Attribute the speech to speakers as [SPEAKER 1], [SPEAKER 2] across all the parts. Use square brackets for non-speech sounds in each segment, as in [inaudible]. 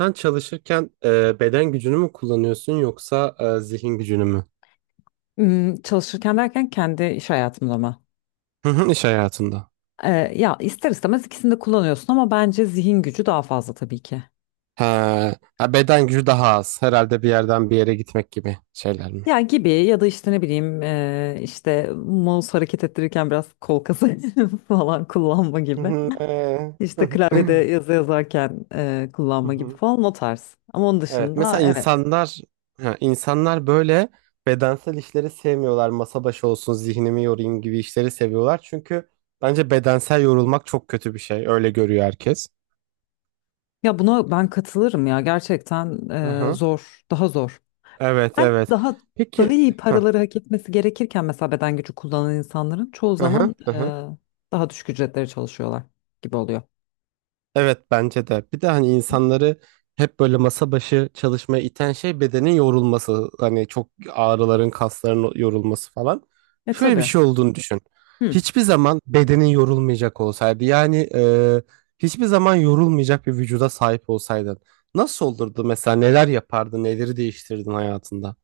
[SPEAKER 1] Sen çalışırken beden gücünü mü kullanıyorsun yoksa zihin gücünü mü?
[SPEAKER 2] Çalışırken derken kendi iş hayatımda mı?
[SPEAKER 1] Hı hı, iş hayatında.
[SPEAKER 2] Ee, Ya ister istemez ikisini de kullanıyorsun ama bence zihin gücü daha fazla tabii ki.
[SPEAKER 1] Ha, ha, beden gücü daha az. Herhalde bir yerden bir yere gitmek gibi şeyler mi?
[SPEAKER 2] Ya gibi ya da işte ne bileyim işte mouse hareket ettirirken biraz kol kası [laughs] falan kullanma
[SPEAKER 1] Hı
[SPEAKER 2] gibi.
[SPEAKER 1] hı,
[SPEAKER 2] İşte
[SPEAKER 1] hı hı,
[SPEAKER 2] klavyede
[SPEAKER 1] [laughs]
[SPEAKER 2] yazı yazarken
[SPEAKER 1] hı
[SPEAKER 2] kullanma gibi
[SPEAKER 1] hı.
[SPEAKER 2] falan o tarz. Ama onun
[SPEAKER 1] Evet,
[SPEAKER 2] dışında
[SPEAKER 1] mesela
[SPEAKER 2] evet.
[SPEAKER 1] insanlar ha, insanlar böyle bedensel işleri sevmiyorlar. Masa başı olsun, zihnimi yorayım gibi işleri seviyorlar. Çünkü bence bedensel yorulmak çok kötü bir şey. Öyle görüyor herkes.
[SPEAKER 2] Ya buna ben katılırım ya gerçekten
[SPEAKER 1] Hı hı.
[SPEAKER 2] zor daha zor.
[SPEAKER 1] Evet,
[SPEAKER 2] Ben
[SPEAKER 1] evet.
[SPEAKER 2] daha daha
[SPEAKER 1] Peki.
[SPEAKER 2] iyi
[SPEAKER 1] Hı
[SPEAKER 2] paraları hak etmesi gerekirken mesela beden gücü kullanan insanların çoğu
[SPEAKER 1] hı,
[SPEAKER 2] zaman
[SPEAKER 1] hı hı.
[SPEAKER 2] daha düşük ücretlere çalışıyorlar gibi oluyor.
[SPEAKER 1] Evet bence de. Bir de hani insanları hep böyle masa başı çalışmaya iten şey bedenin yorulması. Hani çok ağrıların, kasların yorulması falan.
[SPEAKER 2] E
[SPEAKER 1] Şöyle bir
[SPEAKER 2] tabii.
[SPEAKER 1] şey olduğunu düşün.
[SPEAKER 2] Hı.
[SPEAKER 1] Hiçbir zaman bedenin yorulmayacak olsaydı yani hiçbir zaman yorulmayacak bir vücuda sahip olsaydın. Nasıl olurdu mesela neler yapardın, neleri değiştirdin hayatında?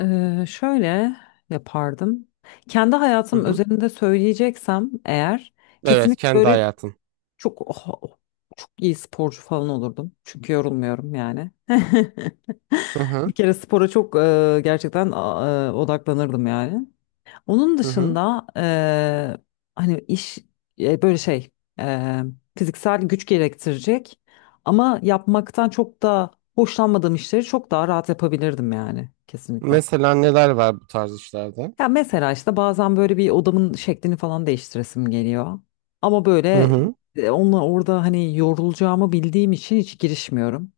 [SPEAKER 2] Şöyle yapardım. Kendi
[SPEAKER 1] Hı
[SPEAKER 2] hayatım
[SPEAKER 1] hı.
[SPEAKER 2] özelinde söyleyeceksem eğer
[SPEAKER 1] Evet
[SPEAKER 2] kesinlikle
[SPEAKER 1] kendi
[SPEAKER 2] böyle
[SPEAKER 1] hayatın.
[SPEAKER 2] çok çok iyi sporcu falan olurdum. Çünkü yorulmuyorum yani. [laughs]
[SPEAKER 1] Hı
[SPEAKER 2] Bir
[SPEAKER 1] hı.
[SPEAKER 2] kere spora çok gerçekten odaklanırdım yani. Onun
[SPEAKER 1] Hı hı.
[SPEAKER 2] dışında hani iş böyle şey eee, fiziksel güç gerektirecek ama yapmaktan çok da hoşlanmadığım işleri çok daha rahat yapabilirdim yani kesinlikle.
[SPEAKER 1] Mesela neler var bu tarz işlerde?
[SPEAKER 2] Ya mesela işte bazen böyle bir odamın şeklini falan değiştiresim geliyor. Ama
[SPEAKER 1] Hı
[SPEAKER 2] böyle
[SPEAKER 1] hı.
[SPEAKER 2] onunla orada hani yorulacağımı bildiğim için hiç girişmiyorum.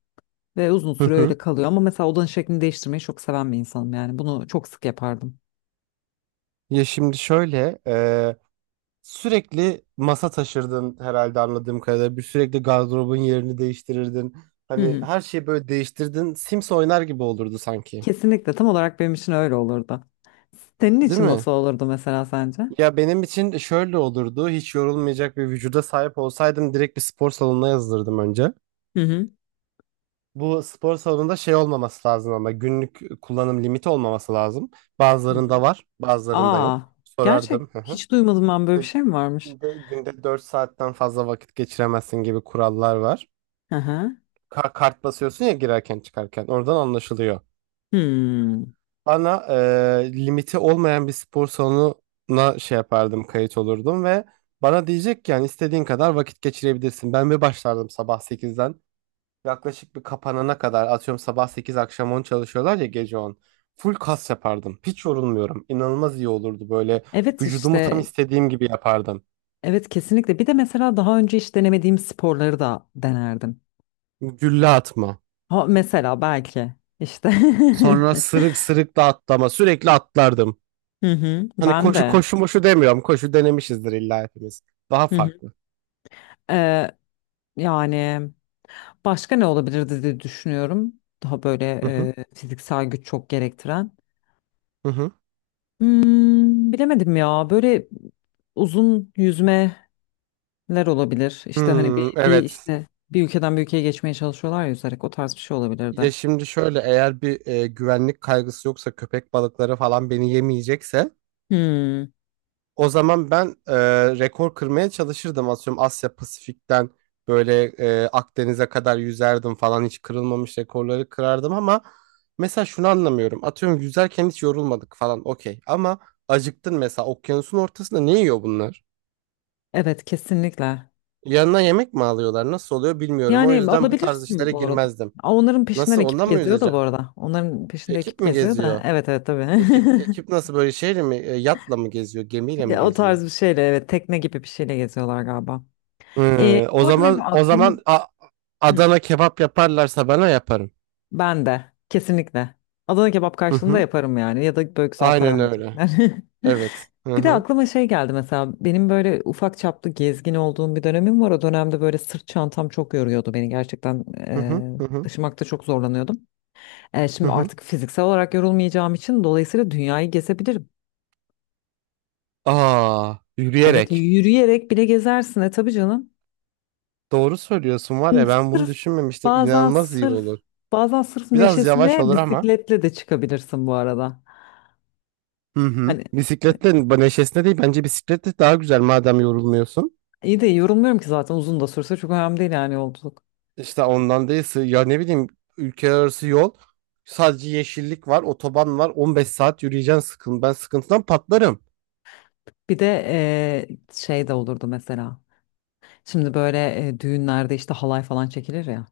[SPEAKER 2] Ve uzun
[SPEAKER 1] Hı
[SPEAKER 2] süre
[SPEAKER 1] hı.
[SPEAKER 2] öyle kalıyor. Ama mesela odanın şeklini değiştirmeyi çok seven bir insanım yani. Bunu çok sık yapardım.
[SPEAKER 1] Ya şimdi şöyle, sürekli masa taşırdın herhalde anladığım kadarıyla. Bir sürekli gardırobun yerini değiştirirdin.
[SPEAKER 2] Hı
[SPEAKER 1] Hani
[SPEAKER 2] hı.
[SPEAKER 1] her şeyi böyle değiştirdin. Sims oynar gibi olurdu sanki.
[SPEAKER 2] Kesinlikle tam olarak benim için öyle olurdu. Senin
[SPEAKER 1] Değil
[SPEAKER 2] için
[SPEAKER 1] mi?
[SPEAKER 2] nasıl olurdu mesela sence?
[SPEAKER 1] Ya benim için şöyle olurdu. Hiç yorulmayacak bir vücuda sahip olsaydım direkt bir spor salonuna yazılırdım önce.
[SPEAKER 2] Hı hı.
[SPEAKER 1] Bu spor salonunda şey olmaması lazım ama günlük kullanım limiti olmaması lazım.
[SPEAKER 2] Hı
[SPEAKER 1] Bazılarında
[SPEAKER 2] hı.
[SPEAKER 1] var, bazılarında
[SPEAKER 2] Aa,
[SPEAKER 1] yok.
[SPEAKER 2] gerçek
[SPEAKER 1] Sorardım. Hı hı.
[SPEAKER 2] hiç duymadım, ben böyle
[SPEAKER 1] İşte
[SPEAKER 2] bir şey mi varmış?
[SPEAKER 1] günde 4 saatten fazla vakit geçiremezsin gibi kurallar var.
[SPEAKER 2] Hı hı.
[SPEAKER 1] Kart basıyorsun ya girerken çıkarken oradan anlaşılıyor.
[SPEAKER 2] Hmm.
[SPEAKER 1] Bana limiti olmayan bir spor salonuna şey yapardım, kayıt olurdum ve bana diyecek ki yani istediğin kadar vakit geçirebilirsin. Ben bir başlardım sabah sekizden yaklaşık bir kapanana kadar, atıyorum sabah 8 akşam 10 çalışıyorlar ya, gece on. Full kas yapardım. Hiç yorulmuyorum. İnanılmaz iyi olurdu böyle,
[SPEAKER 2] Evet
[SPEAKER 1] vücudumu tam
[SPEAKER 2] işte
[SPEAKER 1] istediğim gibi yapardım.
[SPEAKER 2] evet kesinlikle. Bir de mesela daha önce hiç denemediğim sporları da denerdim.
[SPEAKER 1] Gülle atma.
[SPEAKER 2] Ha, mesela belki işte [laughs]
[SPEAKER 1] Sonra sırık sırık da atlama sürekli atlardım.
[SPEAKER 2] Hı hı.
[SPEAKER 1] Hani
[SPEAKER 2] Ben
[SPEAKER 1] koşu
[SPEAKER 2] de.
[SPEAKER 1] koşu moşu demiyorum. Koşu denemişizdir illa hepimiz. Daha
[SPEAKER 2] Hı hı.
[SPEAKER 1] farklı.
[SPEAKER 2] Ee, Yani başka ne olabilirdi diye düşünüyorum. Daha böyle
[SPEAKER 1] Hı hı.
[SPEAKER 2] fiziksel güç çok gerektiren.
[SPEAKER 1] Hı hı.
[SPEAKER 2] Hmm, bilemedim ya. Böyle uzun yüzmeler olabilir. İşte hani
[SPEAKER 1] Hmm,
[SPEAKER 2] bir
[SPEAKER 1] evet.
[SPEAKER 2] işte bir ülkeden bir ülkeye geçmeye çalışıyorlar ya yüzerek. O tarz bir şey olabilir
[SPEAKER 1] Ya
[SPEAKER 2] de.
[SPEAKER 1] şimdi şöyle, eğer bir güvenlik kaygısı yoksa, köpek balıkları falan beni yemeyecekse,
[SPEAKER 2] Hmm,
[SPEAKER 1] o zaman ben rekor kırmaya çalışırdım. Atıyorum Asya Pasifik'ten böyle Akdeniz'e kadar yüzerdim falan, hiç kırılmamış rekorları kırardım ama mesela şunu anlamıyorum. Atıyorum yüzerken hiç yorulmadık falan, okey, ama acıktın mesela okyanusun ortasında, ne yiyor bunlar?
[SPEAKER 2] evet kesinlikle.
[SPEAKER 1] Yanına yemek mi alıyorlar? Nasıl oluyor bilmiyorum. O
[SPEAKER 2] Yani
[SPEAKER 1] yüzden bu tarz
[SPEAKER 2] alabilirsin
[SPEAKER 1] işlere
[SPEAKER 2] bu arada.
[SPEAKER 1] girmezdim.
[SPEAKER 2] Aa, onların peşinden
[SPEAKER 1] Nasıl,
[SPEAKER 2] ekip
[SPEAKER 1] ondan mı
[SPEAKER 2] geziyor da bu
[SPEAKER 1] yüzeceğim?
[SPEAKER 2] arada. Onların peşinde
[SPEAKER 1] Ekip
[SPEAKER 2] ekip
[SPEAKER 1] mi
[SPEAKER 2] geziyor da.
[SPEAKER 1] geziyor?
[SPEAKER 2] Evet evet tabii.
[SPEAKER 1] Ekip ekip nasıl böyle şeyle mi yatla mı geziyor?
[SPEAKER 2] [laughs]
[SPEAKER 1] Gemiyle mi
[SPEAKER 2] Ya, o
[SPEAKER 1] geziyor?
[SPEAKER 2] tarz bir şeyle evet, tekne gibi bir şeyle geziyorlar galiba.
[SPEAKER 1] Hı, o
[SPEAKER 2] Bu arada benim
[SPEAKER 1] zaman o
[SPEAKER 2] aklımı
[SPEAKER 1] zaman
[SPEAKER 2] Hı.
[SPEAKER 1] Adana kebap yaparlarsa bana, yaparım.
[SPEAKER 2] Ben de. Kesinlikle. Adana kebap
[SPEAKER 1] Hı
[SPEAKER 2] karşılığında
[SPEAKER 1] hı.
[SPEAKER 2] yaparım yani. Ya da böyle güzel para
[SPEAKER 1] Aynen öyle.
[SPEAKER 2] verecekler. [laughs]
[SPEAKER 1] Evet. Hı
[SPEAKER 2] Bir de
[SPEAKER 1] hı.
[SPEAKER 2] aklıma şey geldi mesela. Benim böyle ufak çaplı gezgin olduğum bir dönemim var. O dönemde böyle sırt çantam çok yoruyordu beni. Gerçekten
[SPEAKER 1] Hı hı. Hı hı.
[SPEAKER 2] taşımakta çok zorlanıyordum.
[SPEAKER 1] Hı
[SPEAKER 2] Şimdi
[SPEAKER 1] hı.
[SPEAKER 2] artık fiziksel olarak yorulmayacağım için dolayısıyla dünyayı gezebilirim.
[SPEAKER 1] Aa,
[SPEAKER 2] Evet
[SPEAKER 1] yürüyerek.
[SPEAKER 2] yürüyerek bile gezersin. E tabii canım.
[SPEAKER 1] Doğru söylüyorsun var
[SPEAKER 2] Hı,
[SPEAKER 1] ya, ben bunu
[SPEAKER 2] Sırf
[SPEAKER 1] düşünmemiştim.
[SPEAKER 2] bazen
[SPEAKER 1] İnanılmaz iyi
[SPEAKER 2] sırf
[SPEAKER 1] olur.
[SPEAKER 2] sırf
[SPEAKER 1] Biraz yavaş
[SPEAKER 2] neşesine
[SPEAKER 1] olur ama.
[SPEAKER 2] bisikletle de çıkabilirsin bu arada.
[SPEAKER 1] Hı hı.
[SPEAKER 2] Hani
[SPEAKER 1] Bisikletle neşesine değil, bence bisikletle daha güzel madem yorulmuyorsun.
[SPEAKER 2] İyi de yorulmuyorum ki zaten, uzun da sürse çok önemli değil yani yolculuk.
[SPEAKER 1] İşte ondan değil ya ne bileyim, ülke arası yol, sadece yeşillik var, otoban var, 15 saat yürüyeceksin sıkın, ben sıkıntıdan patlarım.
[SPEAKER 2] Bir de şey de olurdu mesela. Şimdi böyle düğünlerde işte halay falan çekilir ya.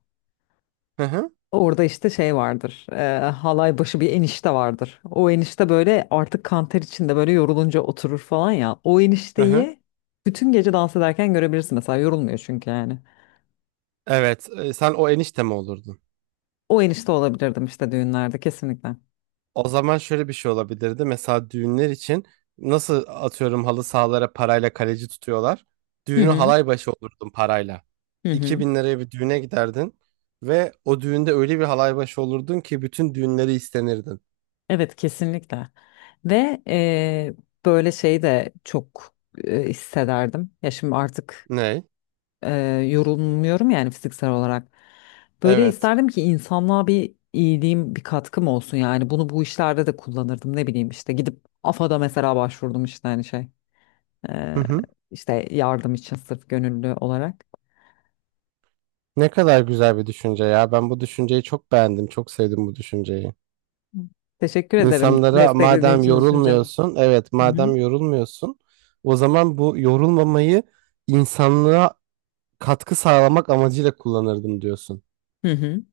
[SPEAKER 1] Hı hı.
[SPEAKER 2] Orada işte şey vardır. Halay başı bir enişte vardır. O enişte böyle artık kanter içinde böyle yorulunca oturur falan ya. O
[SPEAKER 1] Hı hı.
[SPEAKER 2] enişteyi bütün gece dans ederken görebilirsin mesela, yorulmuyor çünkü yani.
[SPEAKER 1] Evet, sen o enişte mi olurdun?
[SPEAKER 2] O enişte olabilirdim işte düğünlerde kesinlikle.
[SPEAKER 1] O zaman şöyle bir şey olabilirdi. Mesela düğünler için, nasıl atıyorum halı sahalara parayla kaleci tutuyorlar,
[SPEAKER 2] Hı
[SPEAKER 1] düğünü
[SPEAKER 2] hı.
[SPEAKER 1] halay başı olurdun parayla.
[SPEAKER 2] Hı hı.
[SPEAKER 1] 2000 liraya bir düğüne giderdin ve o düğünde öyle bir halay başı olurdun ki bütün düğünleri istenirdin.
[SPEAKER 2] Evet kesinlikle ve böyle şey de çok hissederdim ya, şimdi artık
[SPEAKER 1] Ne?
[SPEAKER 2] eee, yorulmuyorum yani fiziksel olarak, böyle
[SPEAKER 1] Evet.
[SPEAKER 2] isterdim ki insanlığa bir iyiliğim bir katkım olsun yani, bunu bu işlerde de kullanırdım ne bileyim işte gidip AFA'da mesela başvurdum işte hani şey
[SPEAKER 1] Hı
[SPEAKER 2] eee,
[SPEAKER 1] hı.
[SPEAKER 2] işte yardım için sırf gönüllü olarak
[SPEAKER 1] Ne kadar güzel bir düşünce ya. Ben bu düşünceyi çok beğendim. Çok sevdim bu düşünceyi.
[SPEAKER 2] Hı. Teşekkür ederim
[SPEAKER 1] İnsanlara,
[SPEAKER 2] desteklediğin
[SPEAKER 1] madem
[SPEAKER 2] için düşüncemi.
[SPEAKER 1] yorulmuyorsun, evet
[SPEAKER 2] Hı hı.
[SPEAKER 1] madem yorulmuyorsun, o zaman bu yorulmamayı insanlığa katkı sağlamak amacıyla kullanırdım diyorsun.
[SPEAKER 2] Hı hı.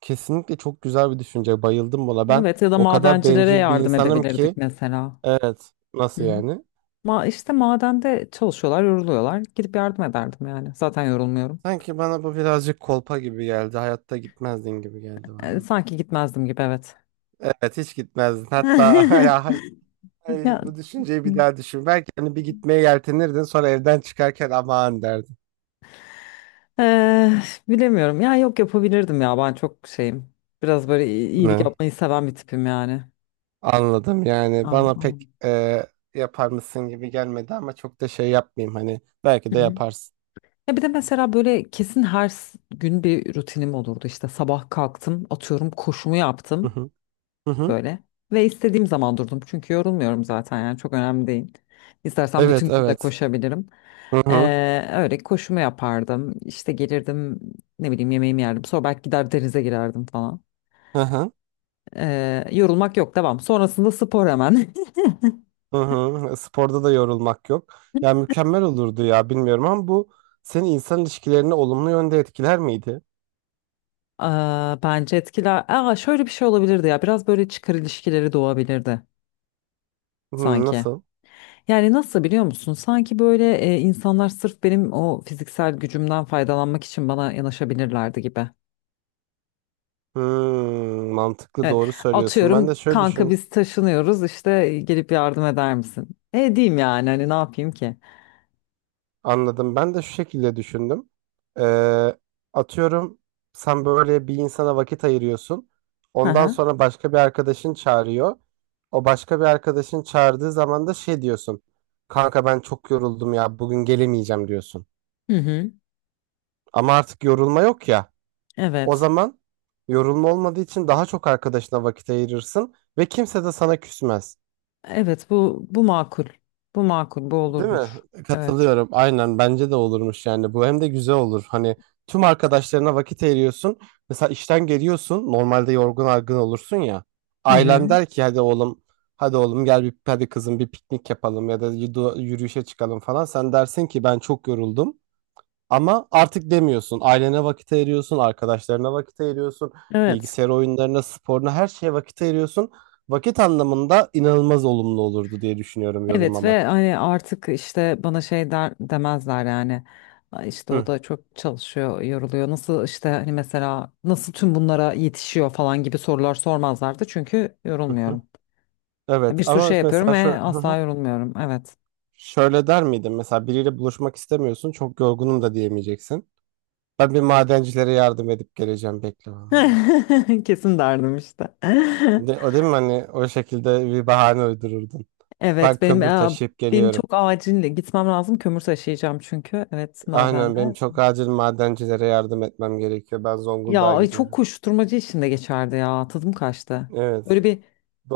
[SPEAKER 1] Kesinlikle çok güzel bir düşünce. Bayıldım buna. Ben
[SPEAKER 2] Evet ya da
[SPEAKER 1] o kadar
[SPEAKER 2] madencilere
[SPEAKER 1] bencil bir
[SPEAKER 2] yardım
[SPEAKER 1] insanım
[SPEAKER 2] edebilirdik
[SPEAKER 1] ki,
[SPEAKER 2] mesela.
[SPEAKER 1] evet. Nasıl
[SPEAKER 2] Hı hı.
[SPEAKER 1] yani?
[SPEAKER 2] İşte madende çalışıyorlar, yoruluyorlar. Gidip yardım ederdim yani. Zaten yorulmuyorum.
[SPEAKER 1] Sanki bana bu birazcık kolpa gibi geldi. Hayatta gitmezdin gibi geldi
[SPEAKER 2] E,
[SPEAKER 1] bana.
[SPEAKER 2] sanki gitmezdim gibi evet.
[SPEAKER 1] Evet hiç gitmezdin. Hatta [laughs] ya
[SPEAKER 2] [laughs]
[SPEAKER 1] ay,
[SPEAKER 2] Ya
[SPEAKER 1] bu düşünceyi bir daha düşün. Belki hani bir gitmeye yeltenirdin, sonra evden çıkarken aman derdin.
[SPEAKER 2] eee, bilemiyorum. Ya yok, yapabilirdim ya. Ben çok şeyim. Biraz böyle iyilik
[SPEAKER 1] Ne?
[SPEAKER 2] yapmayı seven bir tipim yani.
[SPEAKER 1] Anladım, yani
[SPEAKER 2] Aynen.
[SPEAKER 1] bana pek
[SPEAKER 2] Aynen.
[SPEAKER 1] yapar mısın gibi gelmedi ama çok da şey yapmayayım, hani belki de
[SPEAKER 2] Hı hı.
[SPEAKER 1] yaparsın.
[SPEAKER 2] Ya bir de mesela böyle kesin her gün bir rutinim olurdu. İşte sabah kalktım, atıyorum koşumu
[SPEAKER 1] Hı
[SPEAKER 2] yaptım.
[SPEAKER 1] hı. Hı hı.
[SPEAKER 2] Böyle. Ve istediğim zaman durdum. Çünkü yorulmuyorum zaten yani, çok önemli değil. İstersen
[SPEAKER 1] Evet,
[SPEAKER 2] bütün gün de
[SPEAKER 1] evet.
[SPEAKER 2] koşabilirim.
[SPEAKER 1] Hı hı,
[SPEAKER 2] Öyle koşumu yapardım. İşte gelirdim, ne bileyim, yemeğimi yerdim. Sonra belki gider denize girerdim falan.
[SPEAKER 1] hı hı,
[SPEAKER 2] Yorulmak yok, devam. Sonrasında spor hemen.
[SPEAKER 1] hı hı. Sporda da yorulmak yok. Ya mükemmel olurdu ya, bilmiyorum ama bu, senin insan ilişkilerini olumlu yönde etkiler miydi?
[SPEAKER 2] [laughs] Aa, bence etkiler. Aa, şöyle bir şey olabilirdi ya. Biraz böyle çıkar ilişkileri doğabilirdi
[SPEAKER 1] Hı,
[SPEAKER 2] sanki.
[SPEAKER 1] nasıl?
[SPEAKER 2] Yani nasıl biliyor musun? Sanki böyle insanlar sırf benim o fiziksel gücümden faydalanmak için bana yanaşabilirlerdi gibi.
[SPEAKER 1] Hmm, mantıklı,
[SPEAKER 2] Evet.
[SPEAKER 1] doğru söylüyorsun. Ben de
[SPEAKER 2] Atıyorum
[SPEAKER 1] şöyle
[SPEAKER 2] kanka
[SPEAKER 1] düşün,
[SPEAKER 2] biz taşınıyoruz işte, gelip yardım eder misin? E diyeyim yani hani, ne yapayım ki?
[SPEAKER 1] anladım. Ben de şu şekilde düşündüm. Ee, atıyorum sen böyle bir insana vakit ayırıyorsun.
[SPEAKER 2] Hı
[SPEAKER 1] Ondan
[SPEAKER 2] hı.
[SPEAKER 1] sonra başka bir arkadaşın çağırıyor. O başka bir arkadaşın çağırdığı zaman da şey diyorsun. Kanka ben çok yoruldum ya, bugün gelemeyeceğim, diyorsun.
[SPEAKER 2] Hı hı.
[SPEAKER 1] Ama artık yorulma yok ya. O
[SPEAKER 2] Evet.
[SPEAKER 1] zaman, yorulma olmadığı için daha çok arkadaşına vakit ayırırsın ve kimse de sana küsmez.
[SPEAKER 2] Evet bu makul. Bu makul, bu
[SPEAKER 1] Değil mi?
[SPEAKER 2] olurmuş. Evet.
[SPEAKER 1] Katılıyorum. Aynen bence de olurmuş yani. Bu hem de güzel olur. Hani tüm arkadaşlarına vakit ayırıyorsun. Mesela işten geliyorsun. Normalde yorgun argın olursun ya.
[SPEAKER 2] Hı
[SPEAKER 1] Ailen
[SPEAKER 2] hı.
[SPEAKER 1] der ki hadi oğlum, hadi oğlum, gel bir, hadi kızım bir piknik yapalım ya da yürüyüşe çıkalım falan. Sen dersin ki ben çok yoruldum. Ama artık demiyorsun. Ailene vakit ayırıyorsun, arkadaşlarına vakit ayırıyorsun,
[SPEAKER 2] Evet.
[SPEAKER 1] bilgisayar oyunlarına, sporuna, her şeye vakit ayırıyorsun. Vakit anlamında inanılmaz olumlu olurdu diye düşünüyorum
[SPEAKER 2] Evet ve
[SPEAKER 1] yorulmamak.
[SPEAKER 2] hani artık işte bana şey der, demezler yani. "Ay İşte o
[SPEAKER 1] Hı,
[SPEAKER 2] da çok çalışıyor, yoruluyor. Nasıl işte hani mesela nasıl tüm bunlara yetişiyor" falan gibi sorular sormazlardı. Çünkü
[SPEAKER 1] hı, hı.
[SPEAKER 2] yorulmuyorum.
[SPEAKER 1] Evet
[SPEAKER 2] Bir sürü
[SPEAKER 1] ama
[SPEAKER 2] şey yapıyorum
[SPEAKER 1] mesela şöyle,
[SPEAKER 2] ve asla yorulmuyorum. Evet.
[SPEAKER 1] şöyle der miydin? Mesela biriyle buluşmak istemiyorsun, çok yorgunum da diyemeyeceksin. "Ben bir madencilere yardım edip geleceğim, bekle bana."
[SPEAKER 2] [laughs] Kesin derdim işte. [laughs]
[SPEAKER 1] De, o değil mi, hani o şekilde bir bahane uydururdun. Ben
[SPEAKER 2] Evet benim
[SPEAKER 1] kömür taşıyıp
[SPEAKER 2] benim çok
[SPEAKER 1] geliyorum.
[SPEAKER 2] acil gitmem lazım. Kömür taşıyacağım çünkü. Evet
[SPEAKER 1] Aynen,
[SPEAKER 2] madende.
[SPEAKER 1] benim çok acil madencilere yardım etmem gerekiyor. Ben
[SPEAKER 2] Ya
[SPEAKER 1] Zonguldak'a
[SPEAKER 2] ay, çok
[SPEAKER 1] gidiyorum.
[SPEAKER 2] koşturmacı içinde geçerdi ya. Tadım kaçtı.
[SPEAKER 1] Evet,
[SPEAKER 2] Böyle bir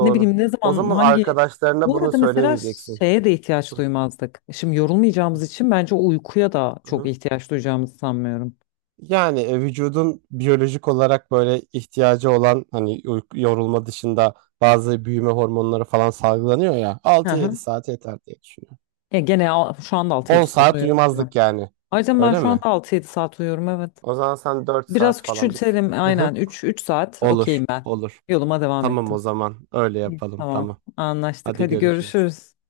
[SPEAKER 2] ne bileyim ne
[SPEAKER 1] O
[SPEAKER 2] zaman
[SPEAKER 1] zaman
[SPEAKER 2] hangi
[SPEAKER 1] arkadaşlarına
[SPEAKER 2] Bu
[SPEAKER 1] bunu
[SPEAKER 2] arada mesela
[SPEAKER 1] söylemeyeceksin.
[SPEAKER 2] şeye de ihtiyaç
[SPEAKER 1] Hı,
[SPEAKER 2] duymazdık. Şimdi yorulmayacağımız
[SPEAKER 1] hı,
[SPEAKER 2] için bence uykuya da çok
[SPEAKER 1] hı.
[SPEAKER 2] ihtiyaç duyacağımızı sanmıyorum.
[SPEAKER 1] Yani vücudun biyolojik olarak böyle ihtiyacı olan, hani yorulma dışında bazı büyüme hormonları falan salgılanıyor ya,
[SPEAKER 2] Hı
[SPEAKER 1] altı yedi
[SPEAKER 2] hı.
[SPEAKER 1] saat yeter diye düşünüyorum.
[SPEAKER 2] E, gene şu anda altı
[SPEAKER 1] 10
[SPEAKER 2] yedi saat
[SPEAKER 1] saat
[SPEAKER 2] uyuyorum, değil mi?
[SPEAKER 1] uyumazdık yani.
[SPEAKER 2] Ayrıca ben
[SPEAKER 1] Öyle
[SPEAKER 2] şu anda
[SPEAKER 1] mi?
[SPEAKER 2] 6-7 saat uyuyorum evet.
[SPEAKER 1] O zaman sen 4
[SPEAKER 2] Biraz
[SPEAKER 1] saat falan bir...
[SPEAKER 2] küçültelim
[SPEAKER 1] [laughs] Hı hı.
[SPEAKER 2] aynen, 3 saat
[SPEAKER 1] Olur,
[SPEAKER 2] okeyim ben.
[SPEAKER 1] olur.
[SPEAKER 2] Yoluma devam
[SPEAKER 1] Tamam o
[SPEAKER 2] ettim.
[SPEAKER 1] zaman öyle
[SPEAKER 2] İyi.
[SPEAKER 1] yapalım,
[SPEAKER 2] Tamam
[SPEAKER 1] tamam.
[SPEAKER 2] anlaştık,
[SPEAKER 1] Hadi
[SPEAKER 2] hadi
[SPEAKER 1] görüşürüz.
[SPEAKER 2] görüşürüz.